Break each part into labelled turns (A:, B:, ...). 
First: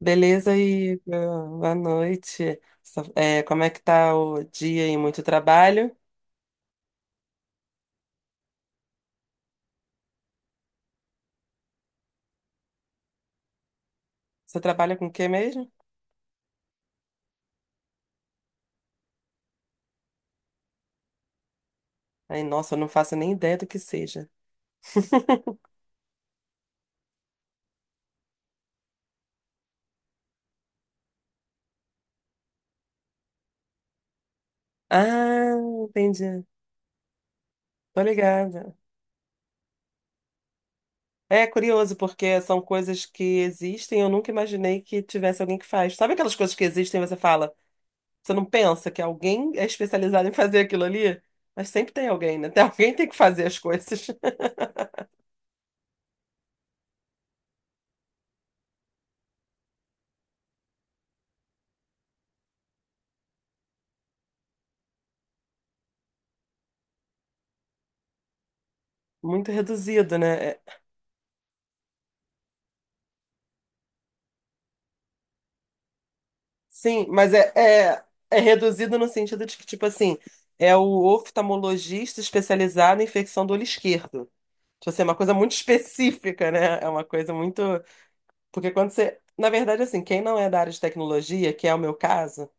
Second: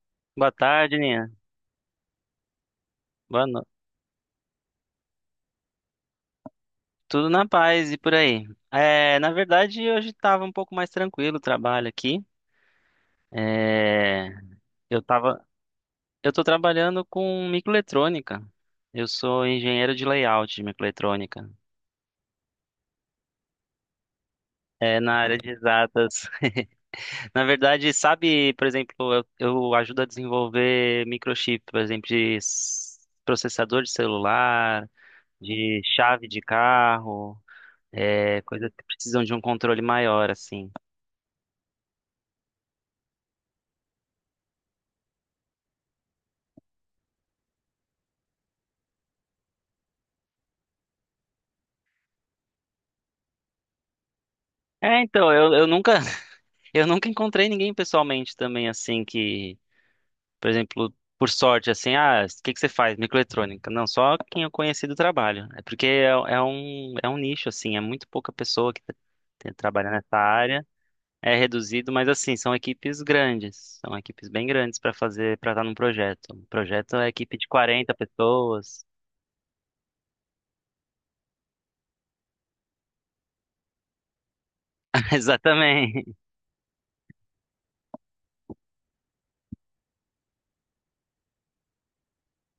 A: Beleza
B: Boa tarde,
A: aí,
B: Nina.
A: boa noite.
B: Boa
A: Como
B: noite.
A: é que tá o dia e muito trabalho?
B: Tudo na paz e por aí. É, na verdade, hoje estava um pouco mais tranquilo o trabalho aqui. É,
A: Você trabalha
B: eu
A: com o que
B: tava,
A: mesmo?
B: eu tô trabalhando com microeletrônica. Eu sou engenheiro de layout de microeletrônica.
A: Ai, nossa, eu não faço nem ideia do que seja.
B: É, na área de exatas. Na verdade, sabe, por exemplo, eu ajudo a desenvolver microchip, por exemplo, de processador de celular,
A: Ah,
B: de chave de
A: entendi.
B: carro,
A: Tô
B: é, coisas
A: ligada.
B: que precisam de um controle maior, assim.
A: É curioso, porque são coisas que existem, eu nunca imaginei que tivesse alguém que faz. Sabe aquelas coisas que existem e você fala, você não pensa que alguém é especializado em fazer aquilo ali? Mas sempre tem alguém, né? Tem alguém que tem que fazer as coisas.
B: É, então, eu nunca, eu nunca encontrei ninguém pessoalmente também, assim, que, por exemplo, por sorte, assim, ah, o que que você faz? Microeletrônica. Não, só quem eu conheci do trabalho. É porque é um nicho, assim, é muito pouca pessoa que
A: Muito
B: tem trabalha nessa
A: reduzido, né? É.
B: área. É reduzido, mas assim, são equipes grandes, são equipes bem grandes para fazer, para estar num projeto. Um projeto
A: Sim,
B: é
A: mas
B: equipe de quarenta
A: é, é
B: pessoas.
A: reduzido no sentido de que, tipo assim, é o oftalmologista especializado em infecção do olho esquerdo. Tipo assim, é uma coisa muito
B: Exatamente.
A: específica, né? É uma coisa muito. Porque quando você. Na verdade, assim, quem não é da área de tecnologia, que é o meu caso,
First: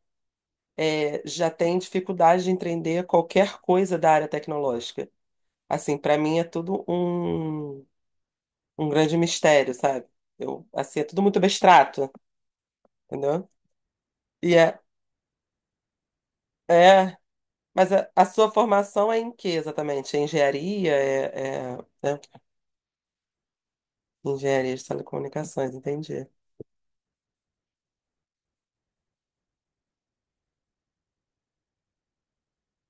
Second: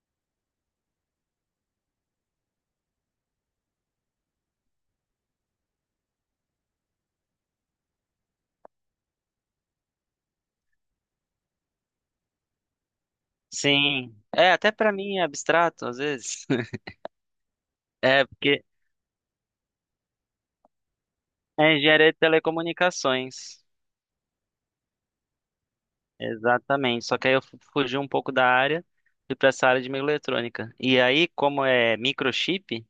A: já tem dificuldade de entender qualquer coisa da área tecnológica. Assim, pra mim é um grande mistério, sabe? Eu, assim, é tudo muito abstrato, entendeu?
B: Sim. É,
A: E
B: até
A: é.
B: para mim é abstrato às vezes.
A: É. Mas a
B: É,
A: sua
B: porque
A: formação é em que exatamente? É engenharia?
B: É
A: É, é,
B: engenharia de
A: é
B: telecomunicações.
A: engenharia de telecomunicações, entendi.
B: Exatamente. Só que aí eu fugi um pouco da área, fui para essa área de microeletrônica. E aí, como é microchip,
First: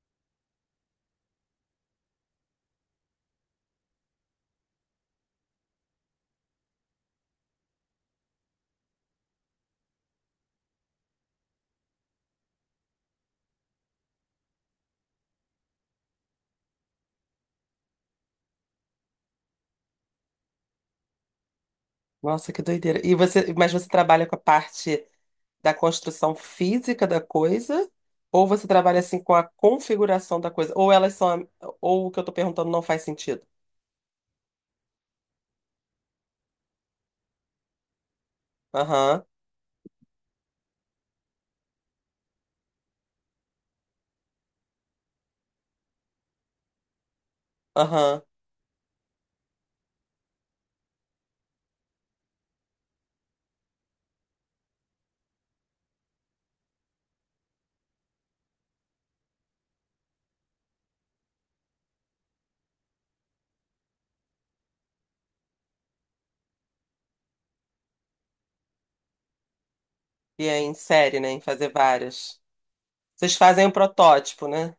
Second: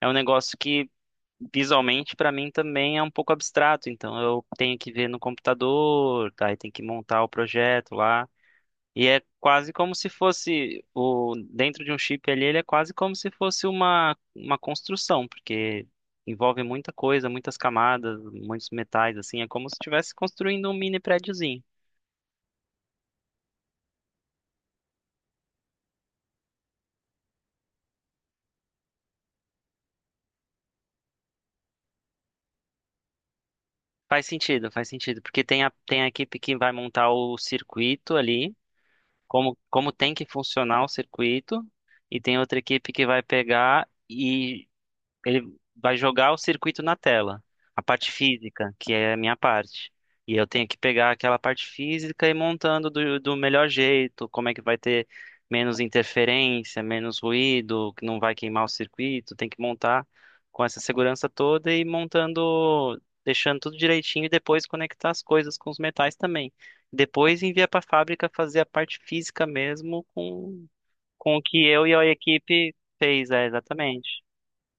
B: é um negócio que visualmente para mim também é um pouco abstrato. Então eu tenho que ver no computador, tá? E tem que montar o projeto lá. E é quase como se fosse o dentro de um chip ali, ele é quase como se fosse uma construção, porque envolve muita coisa, muitas camadas, muitos metais assim, é como se estivesse construindo um mini prédiozinho.
A: Nossa, que doideira. E você, mas você trabalha com a parte da construção física da coisa? Ou você trabalha assim com a configuração da coisa? Ou elas são, ou o que eu tô perguntando não faz sentido?
B: Faz sentido, porque tem a equipe que vai montar o circuito ali,
A: Aham,
B: como tem que funcionar o circuito, e tem outra equipe que vai pegar e ele vai jogar o circuito na tela, a parte
A: aham.
B: física, que é a minha parte. E eu tenho que pegar aquela parte física e ir montando do melhor jeito, como é que vai ter menos interferência, menos ruído, que não vai queimar o circuito, tem que montar com essa segurança toda e ir montando, deixando tudo direitinho e depois conectar as coisas com os metais também. Depois envia para a fábrica fazer a parte física mesmo
A: E é
B: com,
A: em série, né?
B: com
A: Em
B: o que
A: fazer
B: eu e a
A: várias.
B: equipe fez,
A: Vocês
B: é,
A: fazem um
B: exatamente.
A: protótipo, né?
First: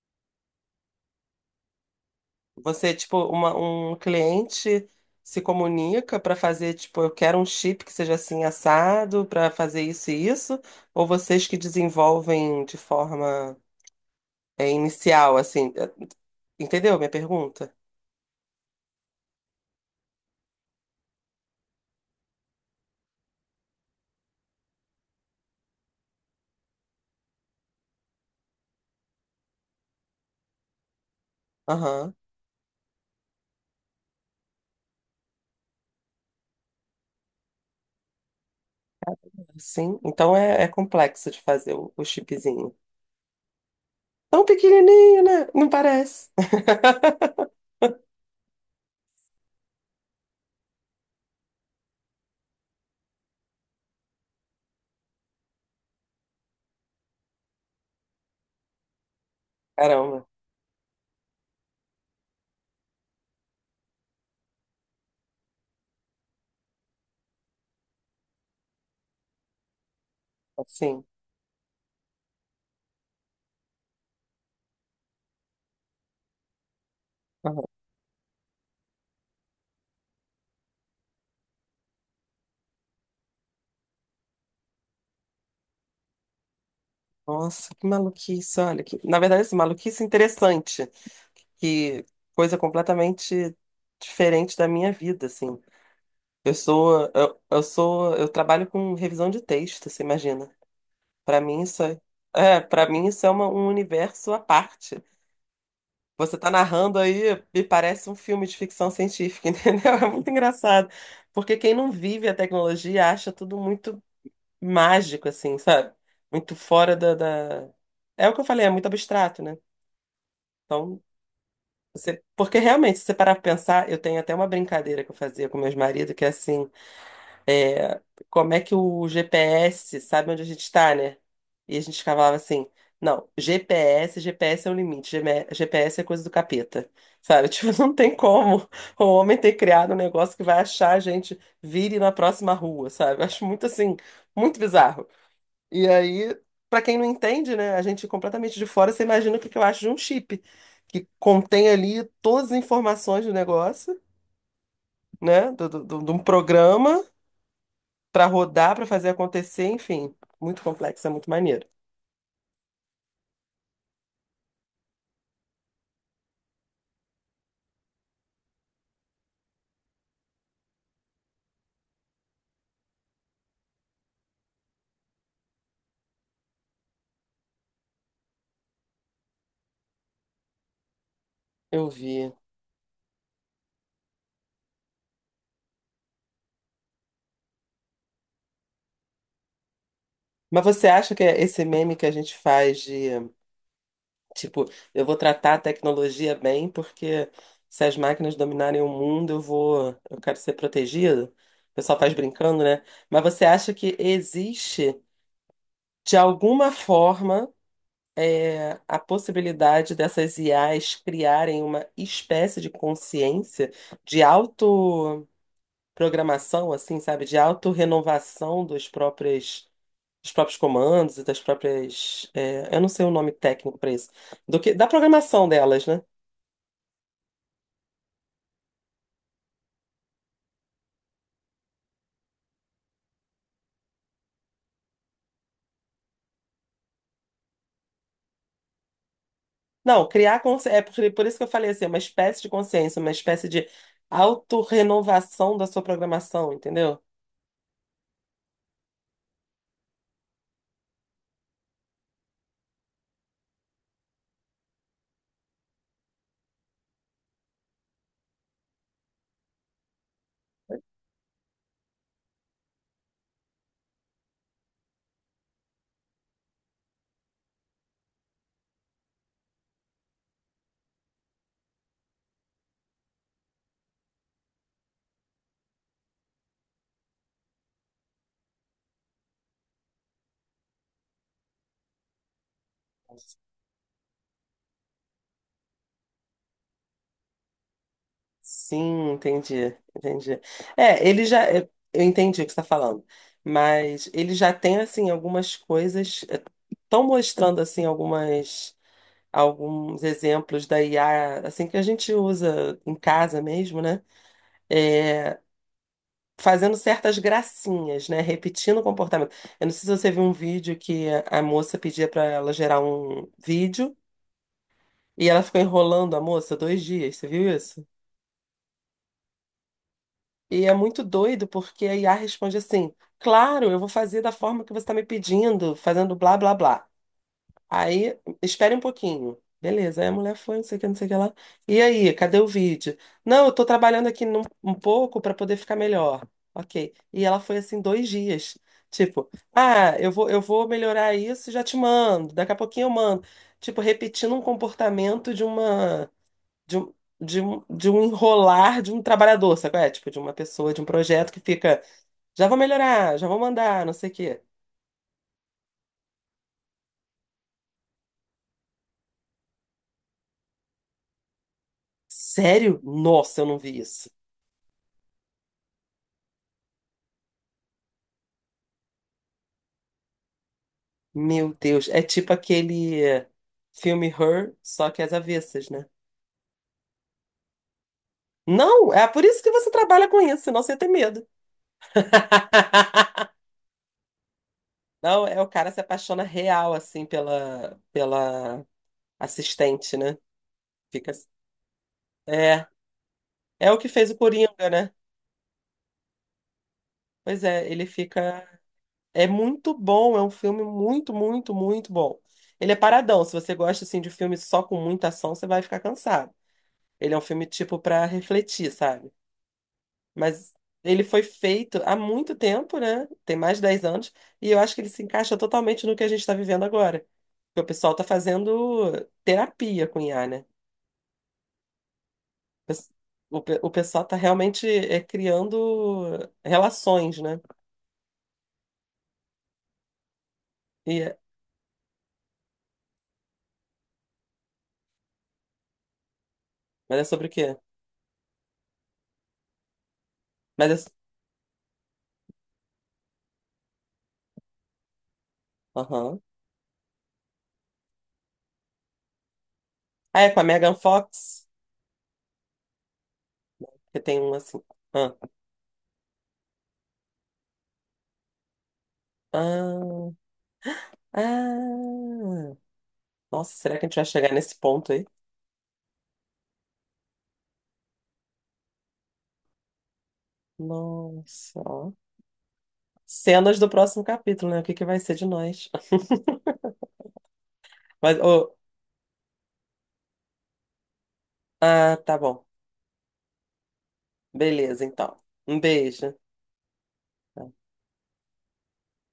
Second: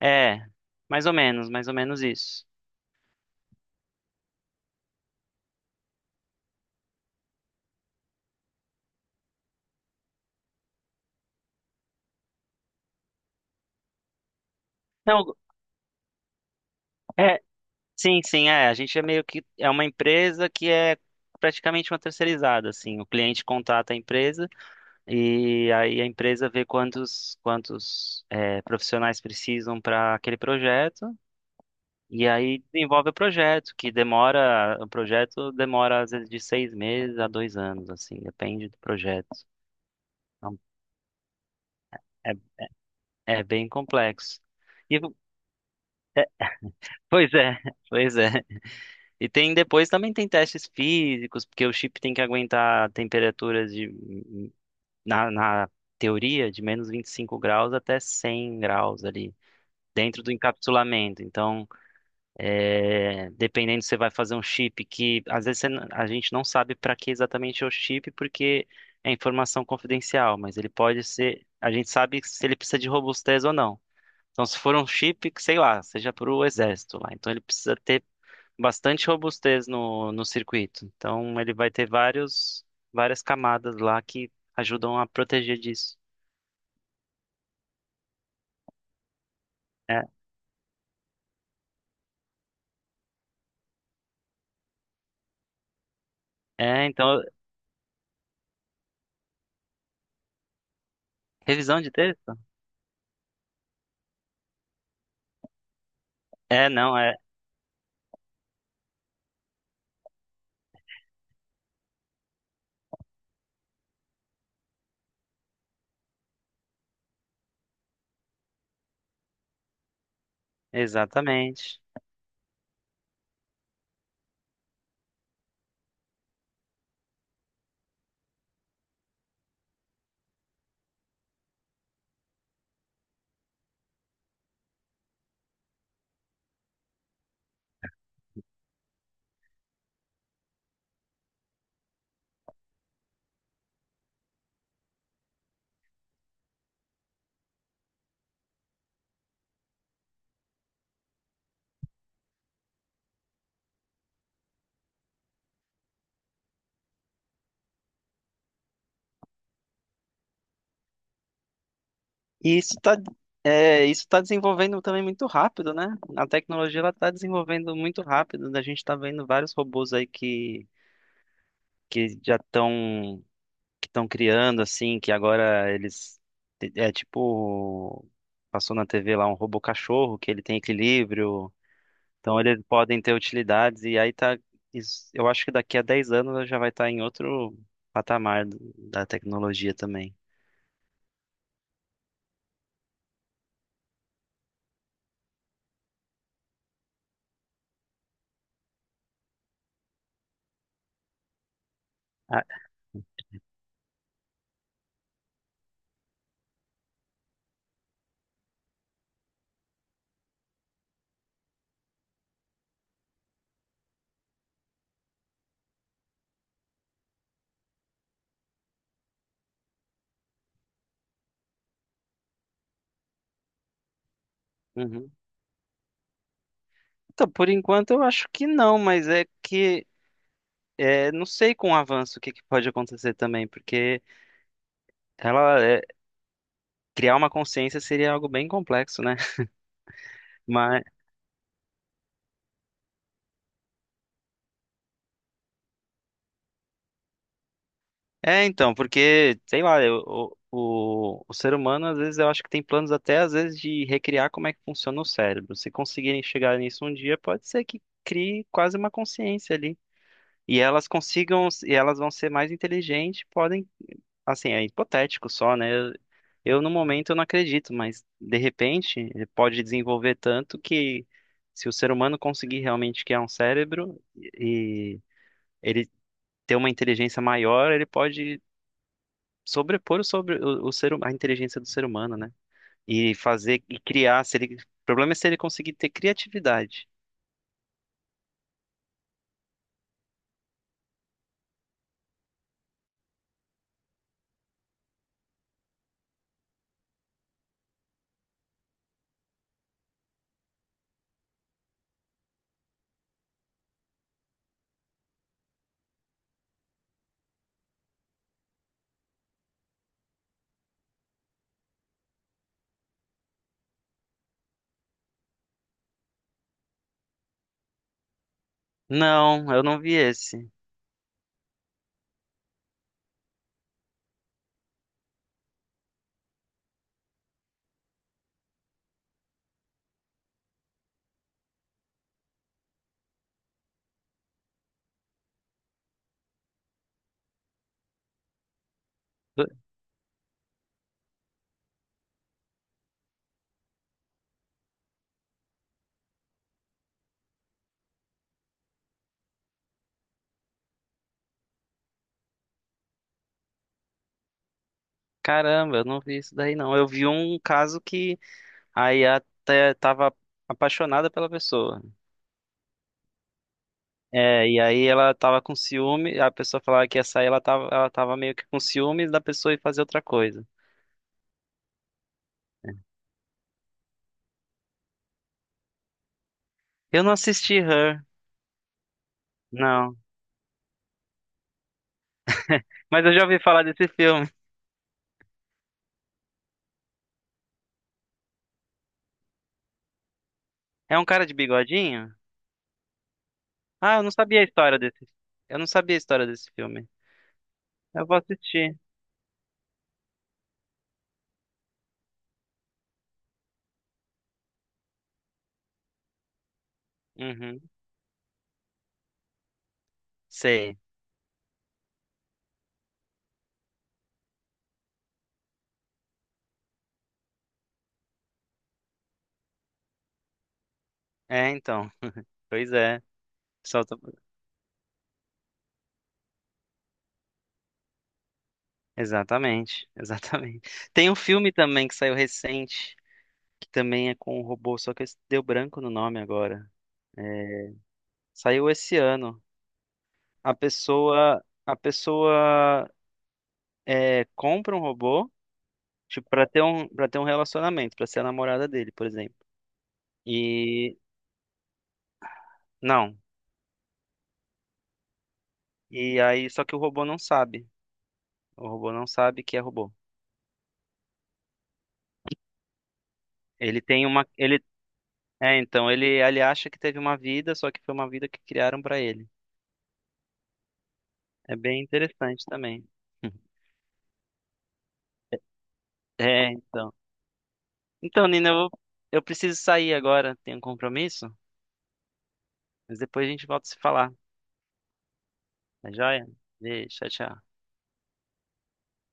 B: É, mais ou menos isso.
A: Você, tipo, um cliente se comunica para fazer, tipo, eu quero um chip que seja assim assado para fazer isso e isso, ou vocês que desenvolvem de forma
B: Não,
A: inicial, assim, é, entendeu minha
B: é,
A: pergunta?
B: sim, sim, é. A gente é meio que é uma empresa que é praticamente uma terceirizada, assim. O cliente contrata a empresa e aí a empresa vê quantos é, profissionais precisam para aquele projeto
A: Aham,
B: e aí desenvolve o projeto, que demora, o projeto demora às vezes de 6 meses a 2 anos, assim, depende do projeto.
A: sim. Então
B: Então,
A: é complexo de fazer o
B: é,
A: chipzinho.
B: é bem complexo.
A: Tão
B: E,
A: pequenininho, né? Não parece.
B: pois é, pois é. E tem depois também tem testes físicos, porque o chip tem que aguentar temperaturas na teoria de -25 graus até 100 graus ali dentro
A: Caramba,
B: do encapsulamento. Então, é, dependendo se você vai fazer um chip que às vezes a gente não sabe para que exatamente é o chip porque é informação confidencial, mas ele
A: assim.
B: pode ser, a gente sabe se ele precisa de robustez ou não. Então, se for um chip que, sei lá, seja para o exército lá, então ele
A: Aham.
B: precisa ter bastante robustez no circuito. Então ele vai ter várias camadas lá que ajudam a proteger disso.
A: Nossa, que maluquice, olha. Que... Na verdade, assim, maluquice
B: É,
A: interessante. Que coisa completamente diferente da minha vida, assim.
B: então,
A: Eu trabalho com revisão de texto, você imagina. Para mim
B: revisão
A: isso
B: de
A: é,
B: texto?
A: para mim isso é um universo à parte. Você tá
B: É, não,
A: narrando
B: é,
A: aí, me parece um filme de ficção científica, entendeu? É muito engraçado, porque quem não vive a tecnologia acha tudo muito mágico, assim, sabe? Muito fora da, da... É o que eu falei, é muito abstrato, né? Então
B: exatamente.
A: você- porque realmente, se você parar pra pensar, eu tenho até uma brincadeira que eu fazia com meus maridos, que é assim, é, como é que o GPS sabe onde a gente está, né? E a gente falava assim, não, GPS é o limite, GM GPS é coisa do capeta, sabe? Tipo, não tem como o homem ter criado um negócio que vai achar a gente, vire na próxima rua, sabe? Eu acho muito assim, muito bizarro. E aí, pra quem não entende, né, a gente completamente de fora, você imagina o que que eu acho de um chip, que contém ali todas as informações do negócio, né, de um programa pra rodar, pra fazer acontecer, enfim, muito complexo, é muito maneiro.
B: E isso tá desenvolvendo também muito rápido, né? A tecnologia ela está desenvolvendo muito rápido. A gente está vendo vários robôs aí que já estão que estão criando, assim, que agora eles. É tipo. Passou na TV lá um robô cachorro, que ele tem equilíbrio.
A: Eu vi.
B: Então eles podem ter utilidades. E aí tá. Eu acho que daqui a 10 anos já vai estar em outro patamar da tecnologia também.
A: Mas você acha que é esse meme que a gente faz de, tipo, eu vou tratar a tecnologia bem, porque se as máquinas dominarem o mundo, eu quero ser protegido? O pessoal faz
B: Ah,
A: brincando, né? Mas você acha que existe de alguma forma, é, a possibilidade dessas IAs criarem uma espécie de consciência de autoprogramação, assim, sabe? De autorrenovação dos próprios comandos e das próprias. É, eu não sei o nome técnico para isso. Do que, da
B: uhum.
A: programação delas, né?
B: Então, por enquanto eu acho que não, mas não sei com o avanço o que pode acontecer também, porque ela é, criar uma consciência seria algo bem complexo, né?
A: Não, criar consciência. É
B: Mas
A: por isso que eu falei assim, uma espécie de consciência, uma espécie de autorrenovação da sua programação, entendeu?
B: é então, porque sei lá, o ser humano às vezes eu acho que tem planos até às vezes de recriar como é que funciona o cérebro. Se conseguirem chegar nisso um dia, pode ser que crie quase uma consciência ali. E elas consigam, e elas vão ser mais inteligentes, podem, assim, é hipotético só, né? No momento eu não acredito, mas de repente ele pode desenvolver tanto que se o ser humano conseguir realmente criar um cérebro e ele ter uma inteligência maior, ele pode sobrepor o sobre o ser, hu- a inteligência do ser humano, né? E fazer e criar, se ele, o problema é se ele conseguir ter criatividade.
A: Sim, entendi, entendi. É, ele já, eu entendi o que você está falando, mas ele já tem assim algumas coisas, estão mostrando assim algumas alguns exemplos da IA assim que a gente usa em casa mesmo, né? É, fazendo certas gracinhas, né? Repetindo o comportamento. Eu não sei se você viu um vídeo que a moça pedia para ela gerar um vídeo e ela ficou enrolando a moça 2 dias. Você viu isso?
B: Não, eu não vi esse.
A: E é muito doido porque a IA responde assim: claro, eu vou fazer da forma que você está me pedindo, fazendo blá blá blá. Aí, espere um pouquinho. Beleza, aí a mulher foi, não sei o que, não sei o que lá. E aí, cadê o vídeo? Não, eu tô trabalhando aqui um pouco para poder ficar melhor. Ok. E ela foi assim 2 dias. Tipo, ah, eu vou melhorar isso, e já te mando. Daqui a pouquinho eu mando. Tipo, repetindo um comportamento de uma de, um- de, um- de um enrolar de um trabalhador, sabe? Qual É, tipo, de uma pessoa, de um projeto que fica, já vou melhorar, já vou mandar, não sei o quê.
B: Caramba, eu não vi isso daí não. Eu vi um caso que a IA até tava apaixonada pela pessoa.
A: Sério? Nossa, eu não vi isso.
B: É, e aí ela tava com ciúme, a pessoa falava que ia sair, ela tava meio que com ciúmes da pessoa e fazer outra coisa.
A: Meu Deus, é tipo aquele filme Her, só que às avessas, né?
B: Eu não assisti Her,
A: Não, é por isso que você
B: não.
A: trabalha com isso, senão você ia ter medo.
B: Mas eu já ouvi falar desse filme.
A: Não, é o cara se apaixona real, assim, pela assistente, né?
B: É um
A: Fica.
B: cara de bigodinho?
A: É, é o que
B: Ah, eu
A: fez
B: não
A: o
B: sabia a
A: Coringa,
B: história
A: né?
B: desse. Eu não sabia a história desse filme.
A: Pois é, ele
B: Eu vou
A: fica.
B: assistir.
A: É muito bom, é um filme muito, muito, muito bom. Ele é paradão. Se você gosta assim de filme só com muita ação, você vai ficar cansado. Ele é um filme
B: Uhum.
A: tipo para refletir, sabe? Mas
B: Sei.
A: ele foi feito há muito tempo, né? Tem mais de 10 anos, e eu acho que ele se encaixa totalmente no que a gente está vivendo agora. Porque o pessoal está fazendo terapia com IA, né?
B: É, então. Pois é. O
A: O, pe- o
B: pessoal
A: pessoal está realmente é, criando relações, né?
B: Exatamente, exatamente.
A: E
B: Tem um
A: é-
B: filme também que saiu recente, que também é com um robô, só que deu branco no nome agora.
A: mas é sobre o quê?
B: É, saiu esse ano. A
A: Mas é...
B: pessoa, a pessoa compra um robô,
A: Aham.
B: tipo, para ter um, relacionamento, para ser a namorada dele, por exemplo.
A: Ah, é com a Megan
B: E
A: Fox?
B: não.
A: Porque tem um assim. Ah,
B: E aí, só que o robô não sabe. O robô não sabe que é robô.
A: ah, ah. Nossa, será
B: Ele
A: que a gente vai
B: tem uma,
A: chegar nesse
B: ele,
A: ponto aí?
B: é, então ele acha que teve uma vida, só que foi uma vida que criaram para ele. É
A: Nossa,
B: bem
A: ó.
B: interessante também.
A: Cenas do próximo capítulo, né? O que que vai ser de nós?
B: É, então.
A: Mas,
B: Então, Nina,
A: ô,
B: eu preciso sair agora, tenho um compromisso,
A: ah, tá bom.
B: mas depois a gente volta a se falar.
A: Beleza, então. Um
B: Tá
A: beijo.
B: joia? Beijo, tchau, tchau.